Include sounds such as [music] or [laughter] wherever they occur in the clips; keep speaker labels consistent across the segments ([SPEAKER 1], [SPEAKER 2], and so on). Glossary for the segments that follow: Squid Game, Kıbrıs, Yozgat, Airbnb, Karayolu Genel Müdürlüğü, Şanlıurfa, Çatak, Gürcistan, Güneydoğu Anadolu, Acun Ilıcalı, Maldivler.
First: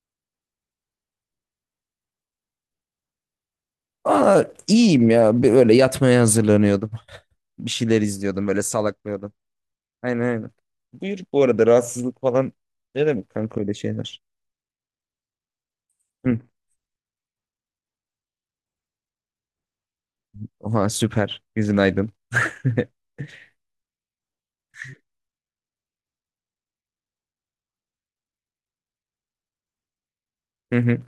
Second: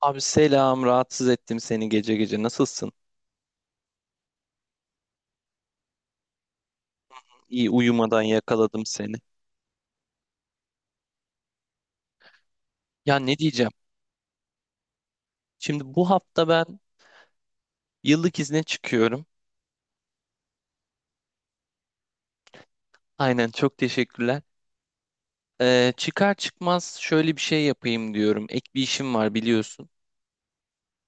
[SPEAKER 1] Abi selam, rahatsız ettim seni gece gece. Nasılsın?
[SPEAKER 2] Aa, iyiyim ya. Böyle yatmaya hazırlanıyordum.
[SPEAKER 1] İyi
[SPEAKER 2] Bir şeyler
[SPEAKER 1] uyumadan
[SPEAKER 2] izliyordum. Böyle
[SPEAKER 1] yakaladım seni.
[SPEAKER 2] salaklıyordum. Aynen aynen. Buyur bu arada rahatsızlık falan. Ne
[SPEAKER 1] Ya
[SPEAKER 2] demek
[SPEAKER 1] ne
[SPEAKER 2] kanka
[SPEAKER 1] diyeceğim?
[SPEAKER 2] öyle şeyler?
[SPEAKER 1] Şimdi bu
[SPEAKER 2] Hı.
[SPEAKER 1] hafta ben yıllık izne çıkıyorum.
[SPEAKER 2] Oha süper. Yüzün aydın. [laughs]
[SPEAKER 1] Aynen çok teşekkürler. Çıkar çıkmaz şöyle bir şey yapayım diyorum. Ek bir işim var biliyorsun.
[SPEAKER 2] Hı hı.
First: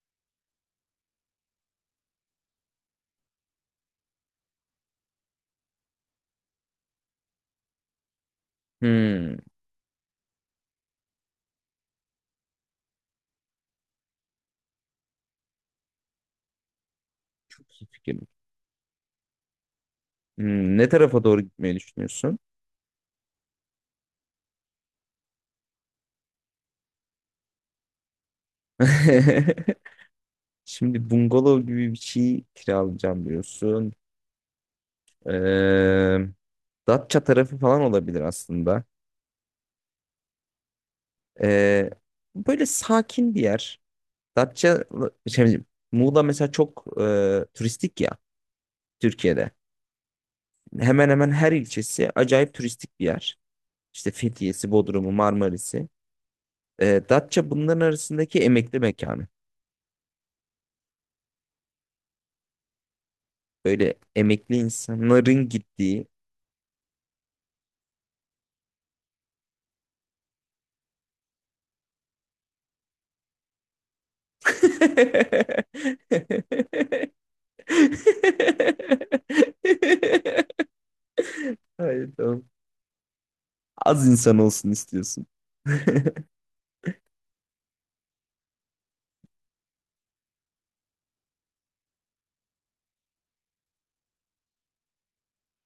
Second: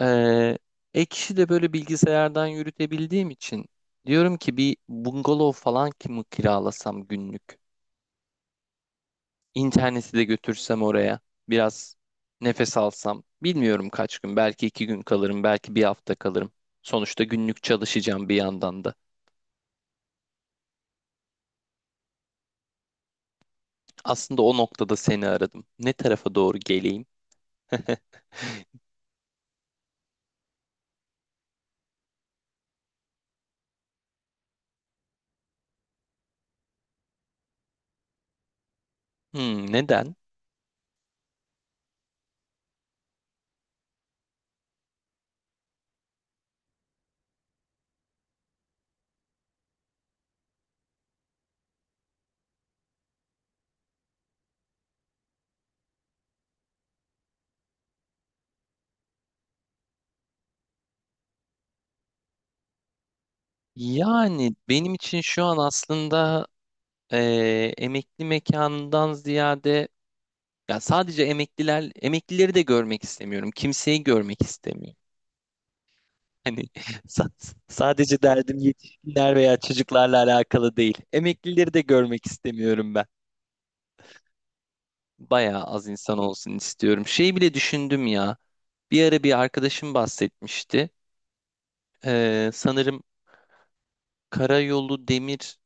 [SPEAKER 1] Ee, ek işi de böyle bilgisayardan yürütebildiğim için diyorum ki bir bungalov falan ki mi kiralasam günlük?
[SPEAKER 2] Hmm, iyi
[SPEAKER 1] İnterneti de götürsem oraya biraz nefes alsam. Bilmiyorum kaç gün belki 2 gün kalırım belki bir hafta kalırım. Sonuçta günlük
[SPEAKER 2] fikir.
[SPEAKER 1] çalışacağım bir yandan da.
[SPEAKER 2] Hmm, ne tarafa doğru gitmeyi düşünüyorsun?
[SPEAKER 1] Aslında o noktada seni aradım. Ne tarafa doğru geleyim? [laughs]
[SPEAKER 2] [laughs] Şimdi bungalov gibi bir şey kiralayacağım diyorsun. Ee, Datça tarafı falan olabilir aslında.
[SPEAKER 1] Hmm, neden?
[SPEAKER 2] Ee, Böyle sakin bir yer. Datça, şey, Muğla mesela çok turistik ya Türkiye'de. Hemen hemen her ilçesi acayip turistik bir yer. İşte Fethiye'si, Bodrum'u, Marmaris'i. E, Datça bunların arasındaki emekli mekanı. Böyle
[SPEAKER 1] Yani
[SPEAKER 2] emekli
[SPEAKER 1] benim için şu
[SPEAKER 2] insanların
[SPEAKER 1] an
[SPEAKER 2] gittiği.
[SPEAKER 1] aslında emekli mekanından ziyade ya sadece emekliler emeklileri de görmek istemiyorum. Kimseyi görmek istemiyorum. Hani sa- sadece derdim yetişkinler veya çocuklarla
[SPEAKER 2] [laughs]
[SPEAKER 1] alakalı değil. Emeklileri de
[SPEAKER 2] Hayır,
[SPEAKER 1] görmek
[SPEAKER 2] tamam.
[SPEAKER 1] istemiyorum ben.
[SPEAKER 2] Az insan olsun istiyorsun.
[SPEAKER 1] Bayağı az
[SPEAKER 2] [laughs]
[SPEAKER 1] insan olsun istiyorum. Şey bile düşündüm ya. Bir ara bir arkadaşım bahsetmişti. Sanırım karayolu demir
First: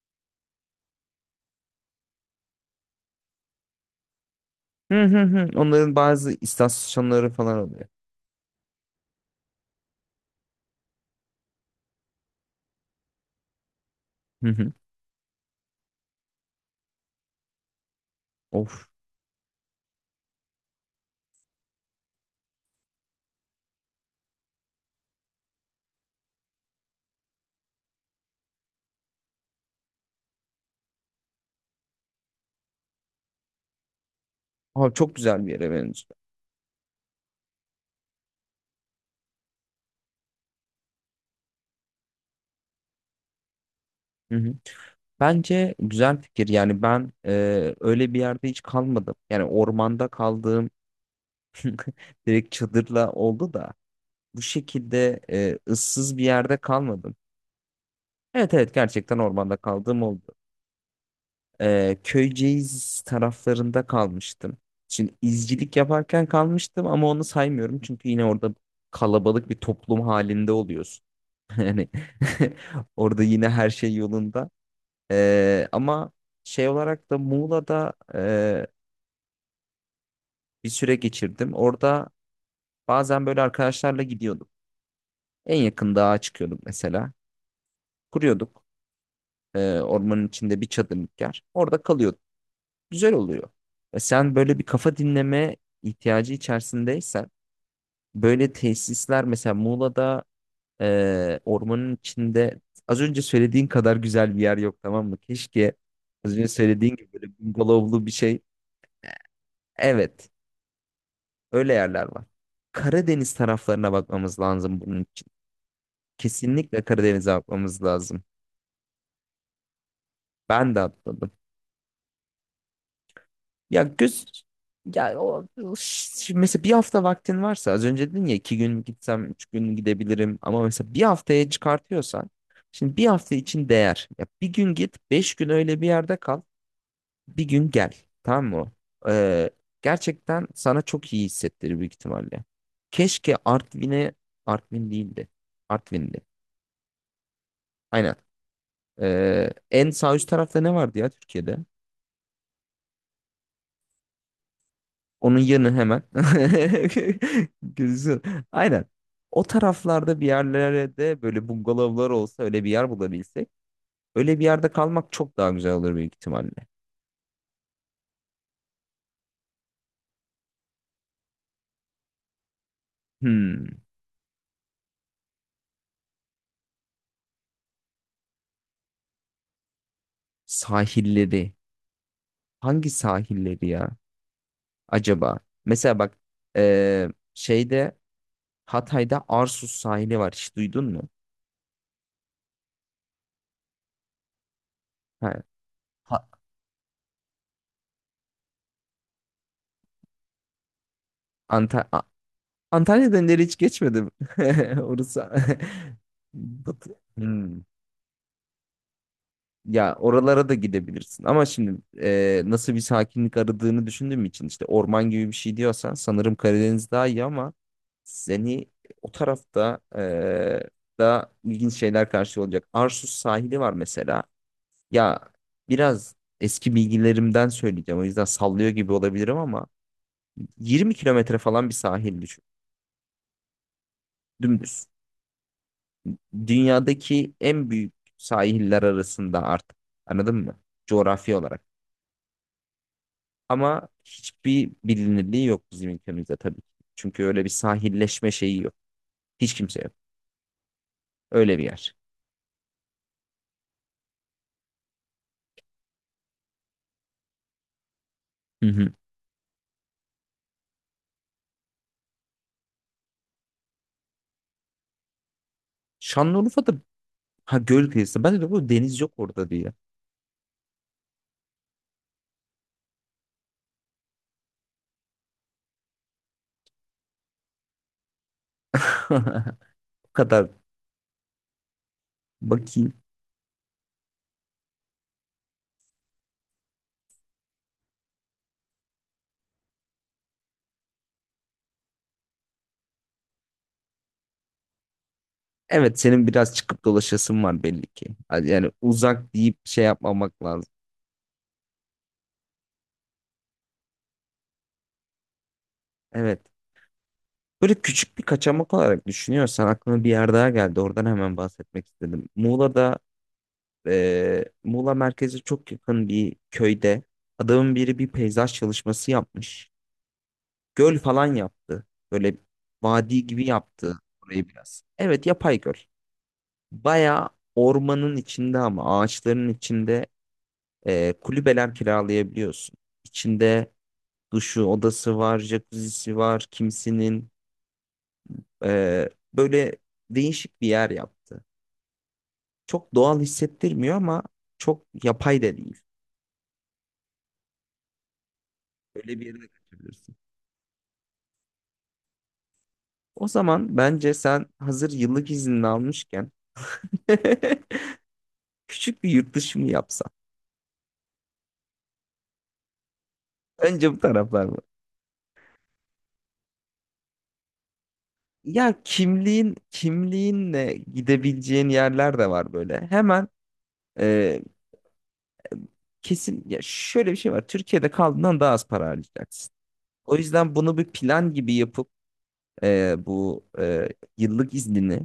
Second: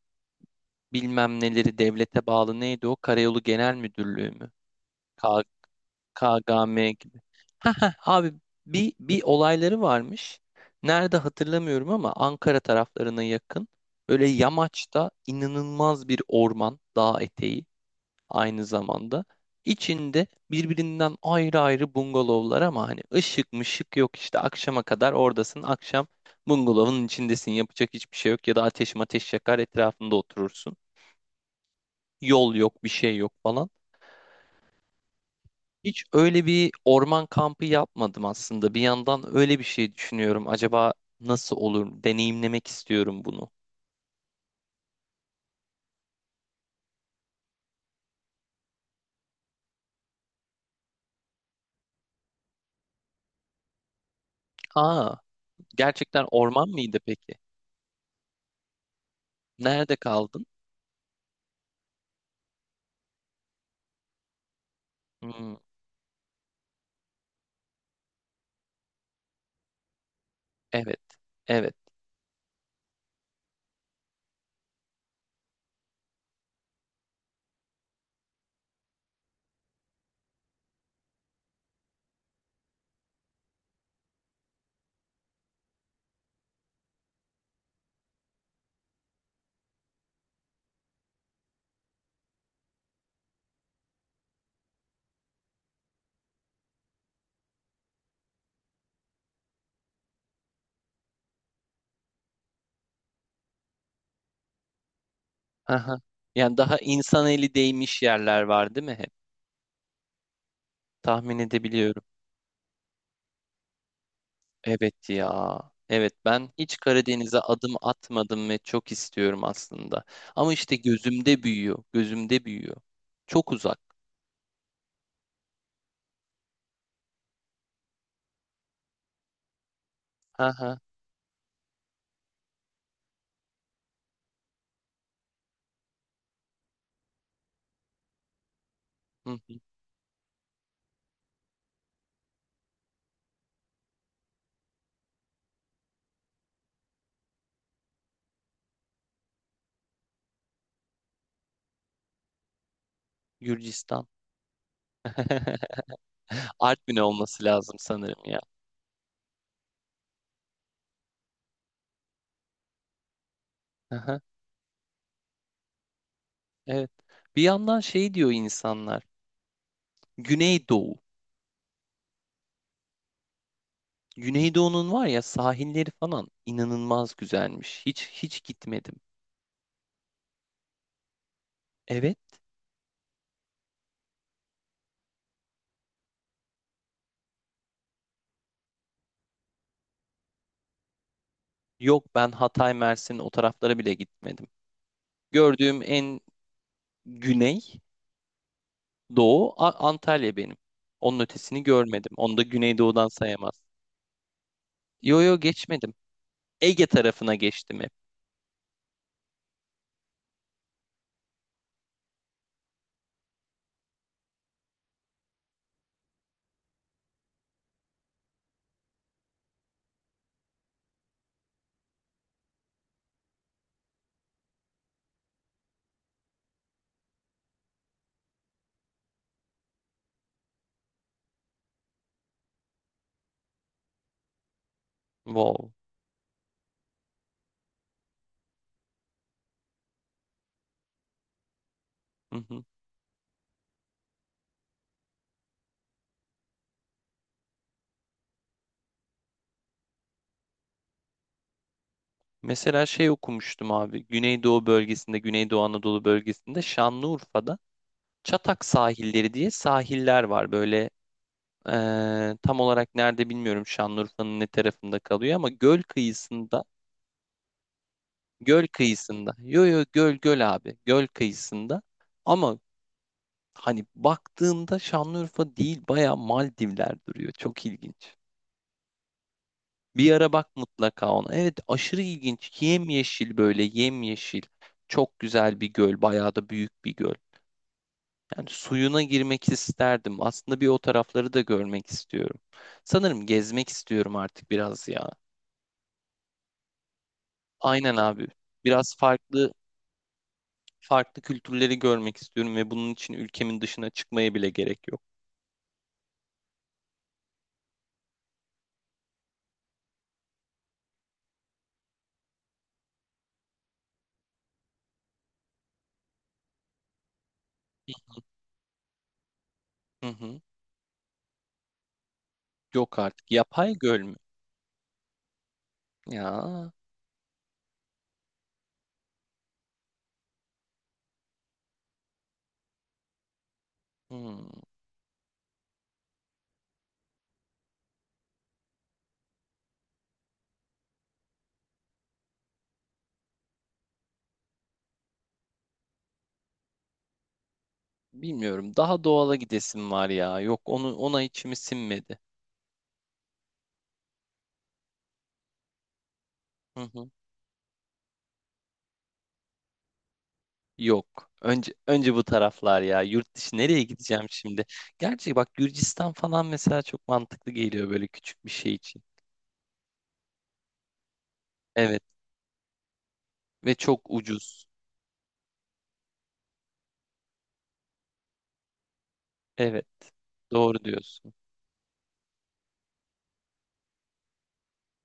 [SPEAKER 1] bilmem neleri devlete bağlı neydi o? Karayolu Genel Müdürlüğü mü?
[SPEAKER 2] Hı hı hı. Onların bazı
[SPEAKER 1] KGM gibi.
[SPEAKER 2] istasyonları falan
[SPEAKER 1] Ha
[SPEAKER 2] oluyor.
[SPEAKER 1] ha abi bir bir olayları varmış. Nerede hatırlamıyorum ama Ankara taraflarına yakın. Böyle
[SPEAKER 2] Hı hı.
[SPEAKER 1] yamaçta inanılmaz bir orman, dağ eteği aynı
[SPEAKER 2] Of.
[SPEAKER 1] zamanda. İçinde birbirinden ayrı ayrı bungalovlar ama hani ışık mışık yok işte akşama kadar oradasın. Akşam bungalovun içindesin yapacak hiçbir şey yok ya da ateş mateş yakar etrafında oturursun. Yol yok bir şey yok falan.
[SPEAKER 2] Abi çok güzel bir yere
[SPEAKER 1] Hiç
[SPEAKER 2] benziyor.
[SPEAKER 1] öyle bir orman kampı yapmadım aslında. Bir yandan öyle bir şey düşünüyorum. Acaba nasıl olur? Deneyimlemek istiyorum bunu.
[SPEAKER 2] Hı hı. Bence güzel fikir. Yani ben öyle bir yerde hiç kalmadım. Yani ormanda kaldığım direkt çadırla oldu da bu
[SPEAKER 1] Aa,
[SPEAKER 2] şekilde ıssız bir
[SPEAKER 1] gerçekten
[SPEAKER 2] yerde
[SPEAKER 1] orman mıydı
[SPEAKER 2] kalmadım.
[SPEAKER 1] peki?
[SPEAKER 2] Evet evet gerçekten ormanda
[SPEAKER 1] Nerede
[SPEAKER 2] kaldığım oldu.
[SPEAKER 1] kaldın?
[SPEAKER 2] Köyceğiz taraflarında kalmıştım. Şimdi
[SPEAKER 1] Hmm,
[SPEAKER 2] izcilik yaparken kalmıştım ama onu saymıyorum. Çünkü yine orada kalabalık bir toplum halinde
[SPEAKER 1] evet,
[SPEAKER 2] oluyorsun. [laughs]
[SPEAKER 1] evet.
[SPEAKER 2] Yani [laughs] orada yine her şey yolunda. Ama şey olarak da Muğla'da bir süre geçirdim. Orada bazen böyle arkadaşlarla gidiyorduk. En yakın dağa çıkıyorduk mesela. Kuruyorduk ormanın içinde bir çadırlık yer. Orada kalıyorduk. Güzel oluyor. E, sen böyle bir kafa dinleme ihtiyacı içerisindeysen böyle tesisler mesela Muğla'da ormanın içinde az önce söylediğin kadar güzel bir yer yok tamam mı? Keşke
[SPEAKER 1] Aha.
[SPEAKER 2] az önce
[SPEAKER 1] Yani daha
[SPEAKER 2] söylediğin gibi
[SPEAKER 1] insan
[SPEAKER 2] böyle
[SPEAKER 1] eli değmiş
[SPEAKER 2] bungalovlu bir şey.
[SPEAKER 1] yerler var, değil mi hep?
[SPEAKER 2] Evet.
[SPEAKER 1] Tahmin
[SPEAKER 2] Öyle
[SPEAKER 1] edebiliyorum.
[SPEAKER 2] yerler var. Karadeniz taraflarına bakmamız lazım bunun
[SPEAKER 1] Evet
[SPEAKER 2] için.
[SPEAKER 1] ya. Evet, ben hiç
[SPEAKER 2] Kesinlikle Karadeniz'e
[SPEAKER 1] Karadeniz'e adım
[SPEAKER 2] bakmamız lazım.
[SPEAKER 1] atmadım ve çok istiyorum aslında. Ama
[SPEAKER 2] Ben
[SPEAKER 1] işte
[SPEAKER 2] de atladım.
[SPEAKER 1] gözümde büyüyor, gözümde büyüyor. Çok uzak.
[SPEAKER 2] Ya göz ya o şimdi mesela bir hafta vaktin varsa az önce dedin ya iki gün gitsem üç gün gidebilirim ama
[SPEAKER 1] Aha.
[SPEAKER 2] mesela bir haftaya çıkartıyorsan şimdi bir hafta için değer. Ya bir gün git beş gün öyle bir yerde kal bir gün gel tamam mı?
[SPEAKER 1] Hı
[SPEAKER 2] Ee,
[SPEAKER 1] hı.
[SPEAKER 2] Gerçekten sana çok iyi hissettirir büyük ihtimalle. Keşke Artvin'e Artvin değildi. Artvin'di. Aynen. En sağ üst tarafta ne vardı ya Türkiye'de?
[SPEAKER 1] Gürcistan.
[SPEAKER 2] Onun yanı hemen.
[SPEAKER 1] [laughs] Artvin'e olması
[SPEAKER 2] [laughs]
[SPEAKER 1] lazım
[SPEAKER 2] Gözüküyor.
[SPEAKER 1] sanırım ya.
[SPEAKER 2] Aynen. O taraflarda bir yerlerde böyle bungalovlar olsa öyle bir yer bulabilsek.
[SPEAKER 1] Aha,
[SPEAKER 2] Öyle bir yerde kalmak çok daha güzel olur büyük ihtimalle.
[SPEAKER 1] evet. Bir yandan şey diyor insanlar. Güneydoğu.
[SPEAKER 2] Hmm.
[SPEAKER 1] Güneydoğu'nun var ya sahilleri falan inanılmaz güzelmiş. Hiç hiç gitmedim.
[SPEAKER 2] Sahilleri.
[SPEAKER 1] Evet.
[SPEAKER 2] Hangi sahilleri ya? Acaba? Mesela bak ee, şeyde Hatay'da Arsuz sahili var. Hiç duydun mu?
[SPEAKER 1] Yok ben Hatay, Mersin o taraflara bile gitmedim.
[SPEAKER 2] Ha,
[SPEAKER 1] Gördüğüm en
[SPEAKER 2] Ha-
[SPEAKER 1] güney doğu Antalya benim. Onun ötesini
[SPEAKER 2] Anta-
[SPEAKER 1] görmedim. Onu da Güneydoğu'dan
[SPEAKER 2] Antalya Döneri hiç
[SPEAKER 1] sayamaz.
[SPEAKER 2] geçmedim. [laughs]
[SPEAKER 1] Yo
[SPEAKER 2] Orası
[SPEAKER 1] yo geçmedim.
[SPEAKER 2] [laughs]
[SPEAKER 1] Ege
[SPEAKER 2] Batı.
[SPEAKER 1] tarafına
[SPEAKER 2] Hmm.
[SPEAKER 1] geçtim hep.
[SPEAKER 2] Ya oralara da gidebilirsin. Ama şimdi nasıl bir sakinlik aradığını düşündüğüm için işte orman gibi bir şey diyorsan sanırım Karadeniz daha iyi ama seni o tarafta da ilginç şeyler karşılıyor olacak. Arsuz sahili var mesela. Ya biraz eski bilgilerimden söyleyeceğim. O yüzden sallıyor gibi olabilirim ama 20 kilometre falan bir sahil düşün. Dümdüz.
[SPEAKER 1] Wow.
[SPEAKER 2] Dünyadaki en büyük sahiller arasında artık. Anladın mı? Coğrafi olarak. Ama hiçbir bilinirliği yok bizim ülkemizde tabii ki. Çünkü öyle bir sahilleşme şeyi yok. Hiç kimse yok. Öyle bir yer.
[SPEAKER 1] Mesela şey okumuştum abi. Güneydoğu bölgesinde, Güneydoğu Anadolu bölgesinde Şanlıurfa'da Çatak
[SPEAKER 2] Hı hı.
[SPEAKER 1] sahilleri diye sahiller var. Böyle tam olarak nerede bilmiyorum Şanlıurfa'nın ne tarafında kalıyor ama göl kıyısında,
[SPEAKER 2] Şanlıurfa'da ha göl kıyısı. Ben de
[SPEAKER 1] göl
[SPEAKER 2] bu deniz yok
[SPEAKER 1] kıyısında.
[SPEAKER 2] orada
[SPEAKER 1] Yo
[SPEAKER 2] diye.
[SPEAKER 1] yo göl göl abi. Göl kıyısında. Ama hani baktığında Şanlıurfa değil baya Maldivler duruyor. Çok ilginç.
[SPEAKER 2] [laughs]
[SPEAKER 1] Bir
[SPEAKER 2] Bu
[SPEAKER 1] ara
[SPEAKER 2] kadar
[SPEAKER 1] bak mutlaka ona. Evet aşırı ilginç.
[SPEAKER 2] bakayım.
[SPEAKER 1] Yemyeşil böyle yemyeşil. Çok güzel bir göl. Bayağı da büyük bir göl. Yani suyuna girmek isterdim. Aslında bir o tarafları da görmek istiyorum. Sanırım gezmek istiyorum artık biraz ya.
[SPEAKER 2] Evet senin biraz çıkıp dolaşasın var belli
[SPEAKER 1] Aynen
[SPEAKER 2] ki.
[SPEAKER 1] abi.
[SPEAKER 2] Yani
[SPEAKER 1] Biraz
[SPEAKER 2] uzak
[SPEAKER 1] farklı
[SPEAKER 2] deyip şey yapmamak lazım.
[SPEAKER 1] farklı kültürleri görmek istiyorum ve bunun için ülkemin dışına çıkmaya bile gerek yok.
[SPEAKER 2] Evet. Böyle küçük bir kaçamak olarak düşünüyorsan aklıma bir yer daha geldi. Oradan hemen bahsetmek istedim. Muğla'da Muğla merkeze çok yakın bir köyde adamın biri bir peyzaj çalışması yapmış.
[SPEAKER 1] Hı hı.
[SPEAKER 2] Göl falan yaptı. Böyle
[SPEAKER 1] Yok
[SPEAKER 2] vadi
[SPEAKER 1] artık.
[SPEAKER 2] gibi
[SPEAKER 1] Yapay
[SPEAKER 2] yaptı
[SPEAKER 1] göl mü?
[SPEAKER 2] orayı biraz. Evet yapay göl.
[SPEAKER 1] Ya.
[SPEAKER 2] Baya ormanın içinde ama ağaçların içinde kulübeler kiralayabiliyorsun. İçinde
[SPEAKER 1] hmm,
[SPEAKER 2] duşu, odası var, jacuzzi'si var, kimisinin böyle değişik bir yer yaptı. Çok doğal hissettirmiyor ama çok yapay da değil.
[SPEAKER 1] Bilmiyorum. Daha
[SPEAKER 2] Öyle bir
[SPEAKER 1] doğala
[SPEAKER 2] yere de
[SPEAKER 1] gidesim var
[SPEAKER 2] kaçabilirsin.
[SPEAKER 1] ya. Yok onu ona içimi sinmedi.
[SPEAKER 2] O zaman bence sen hazır yıllık iznini almışken
[SPEAKER 1] Hı hı.
[SPEAKER 2] [laughs] küçük bir yurt dışı mı yapsan?
[SPEAKER 1] Yok. Önce bu taraflar ya. Yurt dışı nereye
[SPEAKER 2] Önce bu
[SPEAKER 1] gideceğim
[SPEAKER 2] taraflar mı?
[SPEAKER 1] şimdi? Gerçi bak Gürcistan falan mesela çok mantıklı geliyor böyle küçük bir şey
[SPEAKER 2] Ya
[SPEAKER 1] için.
[SPEAKER 2] kimliğinle gidebileceğin
[SPEAKER 1] Evet
[SPEAKER 2] yerler de var böyle. Hemen
[SPEAKER 1] ve çok
[SPEAKER 2] e,
[SPEAKER 1] ucuz.
[SPEAKER 2] kesin ya şöyle bir şey var. Türkiye'de kaldığından daha az para harcayacaksın.
[SPEAKER 1] Evet.
[SPEAKER 2] O yüzden bunu
[SPEAKER 1] Doğru
[SPEAKER 2] bir plan
[SPEAKER 1] diyorsun.
[SPEAKER 2] gibi yapıp e, bu e, yıllık iznini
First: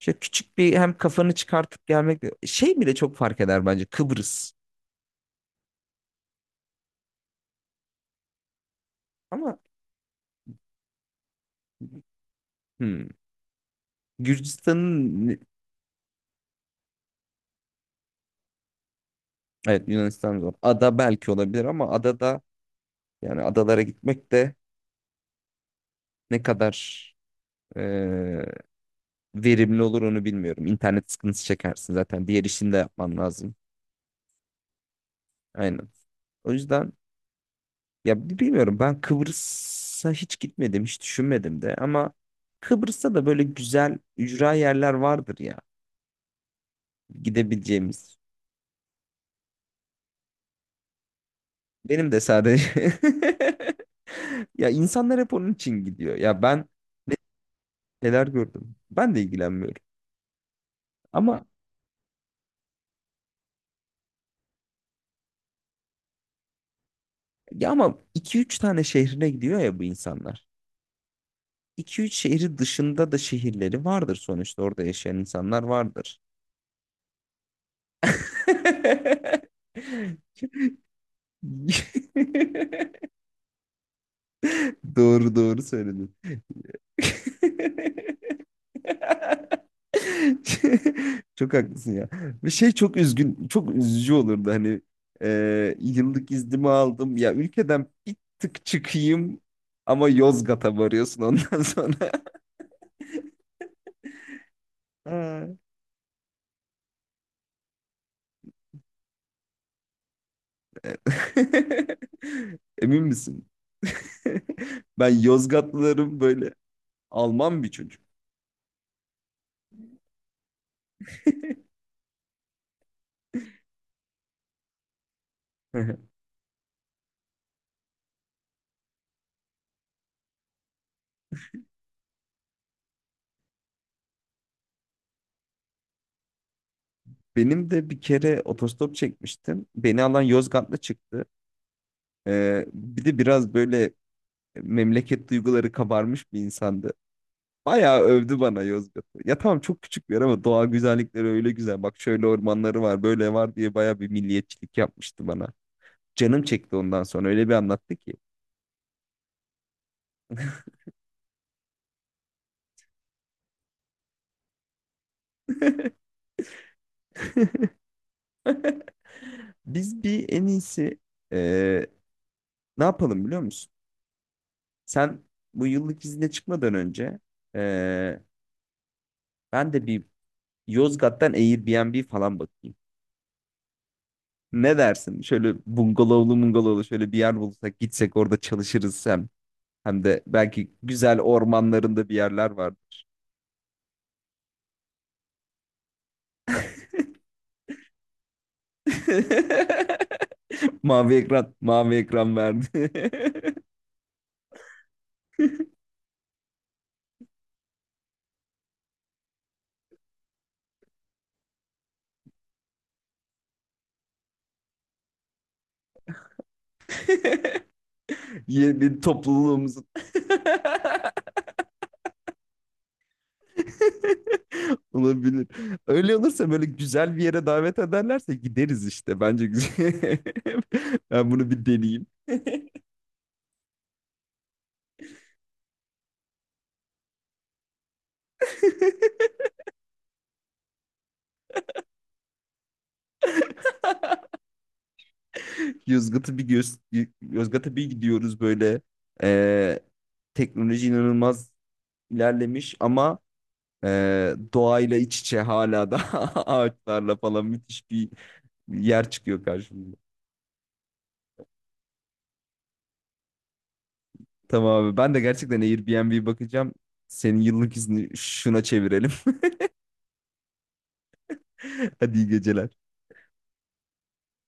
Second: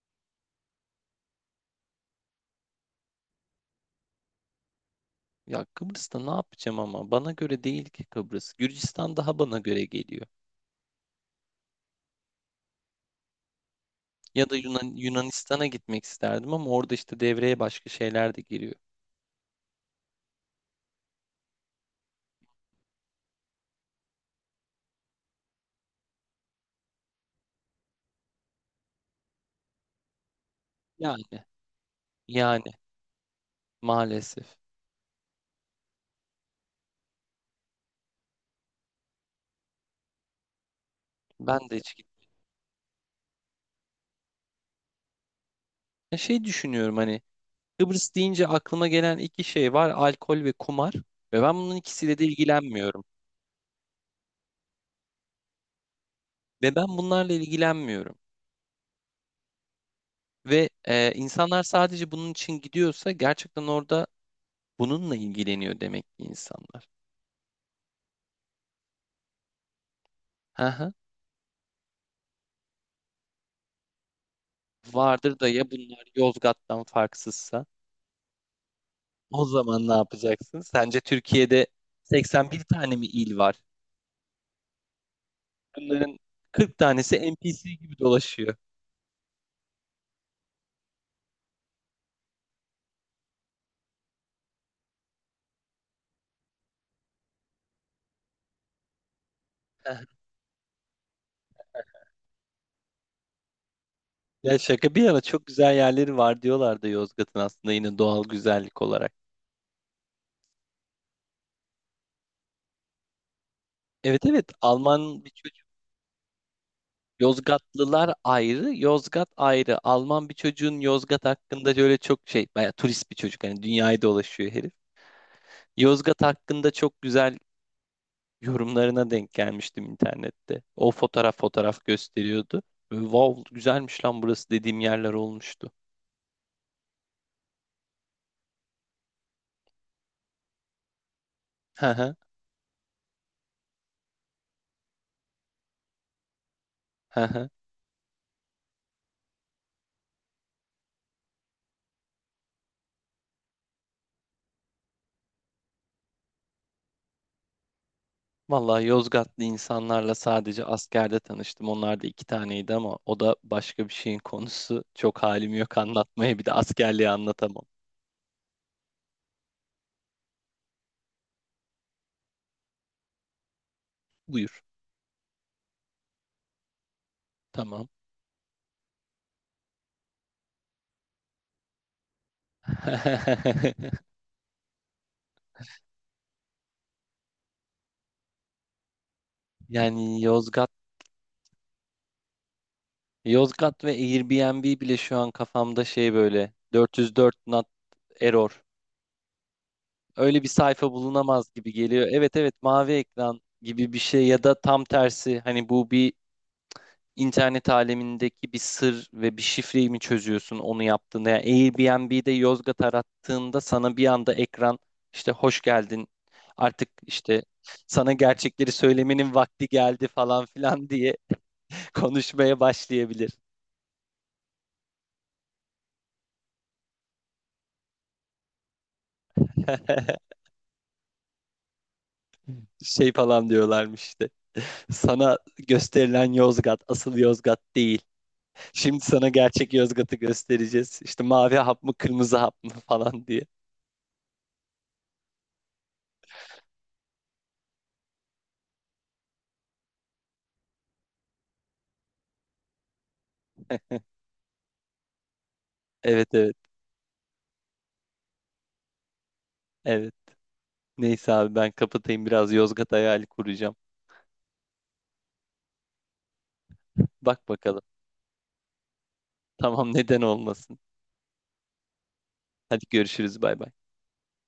[SPEAKER 2] İşte küçük bir hem kafanı çıkartıp gelmek şey bile çok fark eder bence Kıbrıs.
[SPEAKER 1] Ya Kıbrıs'ta ne yapacağım ama bana göre değil ki Kıbrıs. Gürcistan daha
[SPEAKER 2] Ama
[SPEAKER 1] bana göre geliyor.
[SPEAKER 2] hmm,
[SPEAKER 1] Ya da
[SPEAKER 2] Gürcistan'ın
[SPEAKER 1] Yunanistan'a gitmek isterdim ama orada işte devreye başka şeyler de giriyor.
[SPEAKER 2] evet Yunanistan zor. Ada belki olabilir ama adada yani adalara gitmek de ne kadar e, verimli olur onu bilmiyorum. İnternet
[SPEAKER 1] Yani
[SPEAKER 2] sıkıntısı çekersin zaten. Diğer
[SPEAKER 1] yani
[SPEAKER 2] işini de yapman lazım.
[SPEAKER 1] maalesef.
[SPEAKER 2] Aynen. O yüzden ya bilmiyorum ben Kıbrıs'a hiç gitmedim, hiç
[SPEAKER 1] Ben
[SPEAKER 2] düşünmedim
[SPEAKER 1] de
[SPEAKER 2] de
[SPEAKER 1] hiç
[SPEAKER 2] ama
[SPEAKER 1] gitmedim.
[SPEAKER 2] Kıbrıs'ta da böyle güzel ücra yerler vardır ya
[SPEAKER 1] Şey düşünüyorum hani Kıbrıs
[SPEAKER 2] gidebileceğimiz.
[SPEAKER 1] deyince aklıma gelen iki şey var. Alkol ve kumar. Ve ben bunun
[SPEAKER 2] Benim
[SPEAKER 1] ikisiyle
[SPEAKER 2] de
[SPEAKER 1] de
[SPEAKER 2] sadece.
[SPEAKER 1] ilgilenmiyorum.
[SPEAKER 2] [laughs] Ya insanlar hep onun için gidiyor. Ya ben
[SPEAKER 1] Ve ben bunlarla ilgilenmiyorum.
[SPEAKER 2] neler gördüm. Ben de ilgilenmiyorum.
[SPEAKER 1] Ve
[SPEAKER 2] Ama
[SPEAKER 1] insanlar sadece bunun için gidiyorsa gerçekten orada bununla ilgileniyor demek ki insanlar.
[SPEAKER 2] ama 2-3 tane şehrine gidiyor ya bu insanlar.
[SPEAKER 1] Hı hı.
[SPEAKER 2] 2 üç şehri dışında da şehirleri vardır sonuçta. Orada yaşayan
[SPEAKER 1] Vardır da
[SPEAKER 2] insanlar
[SPEAKER 1] ya bunlar
[SPEAKER 2] vardır.
[SPEAKER 1] Yozgat'tan farksızsa o zaman ne yapacaksın? Sence Türkiye'de 81 tane mi
[SPEAKER 2] [laughs]
[SPEAKER 1] il var?
[SPEAKER 2] Doğru doğru söyledin.
[SPEAKER 1] Bunların 40 tanesi NPC gibi dolaşıyor.
[SPEAKER 2] [laughs] [laughs] Çok haklısın ya. Ve şey çok üzgün, çok üzücü olurdu hani yıllık iznimi aldım ya ülkeden bir tık çıkayım ama
[SPEAKER 1] [laughs]
[SPEAKER 2] Yozgat'a varıyorsun ondan [laughs] sonra.
[SPEAKER 1] Ya şaka bir yana çok
[SPEAKER 2] Ha.
[SPEAKER 1] güzel yerleri var diyorlardı Yozgat'ın aslında yine doğal güzellik olarak.
[SPEAKER 2] [laughs] Emin misin?
[SPEAKER 1] Evet evet
[SPEAKER 2] [laughs] Ben
[SPEAKER 1] Alman bir çocuk.
[SPEAKER 2] Yozgatlılarım böyle Alman bir çocuk.
[SPEAKER 1] Yozgatlılar ayrı, Yozgat ayrı. Alman bir çocuğun Yozgat hakkında şöyle çok şey, bayağı turist bir çocuk hani dünyayı dolaşıyor herif. Yozgat
[SPEAKER 2] [laughs]
[SPEAKER 1] hakkında çok güzel yorumlarına denk gelmiştim internette. O fotoğraf fotoğraf gösteriyordu. Böyle, wow güzelmiş lan burası dediğim yerler olmuştu.
[SPEAKER 2] Benim de bir kere otostop çekmiştim. Beni alan Yozgatlı çıktı.
[SPEAKER 1] Hı hı,
[SPEAKER 2] E, bir de biraz böyle memleket duyguları kabarmış bir insandı.
[SPEAKER 1] hı hı.
[SPEAKER 2] Bayağı övdü bana Yozgat'ı. Ya tamam çok küçük bir yer ama doğa güzellikleri öyle güzel. Bak şöyle ormanları var, böyle var diye bayağı bir milliyetçilik yapmıştı bana. Canım çekti ondan sonra öyle bir anlattı ki.
[SPEAKER 1] Vallahi Yozgatlı insanlarla sadece askerde tanıştım. Onlar da iki taneydi ama o da başka bir şeyin konusu. Çok halim yok anlatmaya. Bir de askerliği anlatamam.
[SPEAKER 2] Biz bir en iyisi eee, ne yapalım biliyor musun?
[SPEAKER 1] Buyur.
[SPEAKER 2] Sen bu yıllık izne çıkmadan önce
[SPEAKER 1] Tamam.
[SPEAKER 2] eee, ben de bir Yozgat'tan Airbnb falan bakayım.
[SPEAKER 1] [laughs]
[SPEAKER 2] Ne dersin? Şöyle bungalovlu şöyle bir yer bulsak gitsek orada çalışırız hem. Hem
[SPEAKER 1] Yani
[SPEAKER 2] de
[SPEAKER 1] Yozgat,
[SPEAKER 2] belki güzel ormanlarında bir yerler var.
[SPEAKER 1] Yozgat ve Airbnb bile şu an kafamda şey böyle 404 not error. Öyle bir
[SPEAKER 2] [laughs]
[SPEAKER 1] sayfa
[SPEAKER 2] Mavi
[SPEAKER 1] bulunamaz
[SPEAKER 2] ekran,
[SPEAKER 1] gibi
[SPEAKER 2] mavi
[SPEAKER 1] geliyor. Evet
[SPEAKER 2] ekran
[SPEAKER 1] evet
[SPEAKER 2] verdi.
[SPEAKER 1] mavi ekran gibi bir şey ya da tam tersi. Hani bu
[SPEAKER 2] [laughs]
[SPEAKER 1] bir internet alemindeki bir sır ve bir şifreyi mi çözüyorsun onu yaptığında? Yani Airbnb'de Yozgat arattığında sana bir anda ekran işte hoş geldin artık işte sana gerçekleri
[SPEAKER 2] Yeni
[SPEAKER 1] söylemenin vakti
[SPEAKER 2] topluluğumuzun.
[SPEAKER 1] geldi
[SPEAKER 2] [laughs]
[SPEAKER 1] falan filan diye [laughs] konuşmaya başlayabilir.
[SPEAKER 2] Olabilir. Öyle olursa böyle güzel bir yere davet ederlerse gideriz işte. Bence güzel.
[SPEAKER 1] [laughs]
[SPEAKER 2] [laughs] Ben bunu bir deneyeyim.
[SPEAKER 1] Şey falan diyorlarmış işte. Sana gösterilen Yozgat asıl Yozgat değil. Şimdi
[SPEAKER 2] [laughs]
[SPEAKER 1] sana gerçek Yozgat'ı göstereceğiz. İşte mavi hap mı kırmızı hap mı falan diye.
[SPEAKER 2] Yozgat'a bir göz, Yozgat'a bir gidiyoruz böyle. Ee, Teknoloji inanılmaz ilerlemiş ama e, doğayla iç içe hala da [laughs]
[SPEAKER 1] Evet evet
[SPEAKER 2] ağaçlarla falan müthiş bir yer çıkıyor karşımıza.
[SPEAKER 1] evet. Neyse abi ben kapatayım biraz Yozgat hayali kuracağım.
[SPEAKER 2] Tamam abi ben de gerçekten Airbnb bakacağım. Senin
[SPEAKER 1] Bak
[SPEAKER 2] yıllık
[SPEAKER 1] bakalım.
[SPEAKER 2] izni şuna çevirelim.
[SPEAKER 1] Tamam neden olmasın.
[SPEAKER 2] [laughs] Hadi iyi
[SPEAKER 1] Hadi
[SPEAKER 2] geceler.
[SPEAKER 1] görüşürüz bay bay.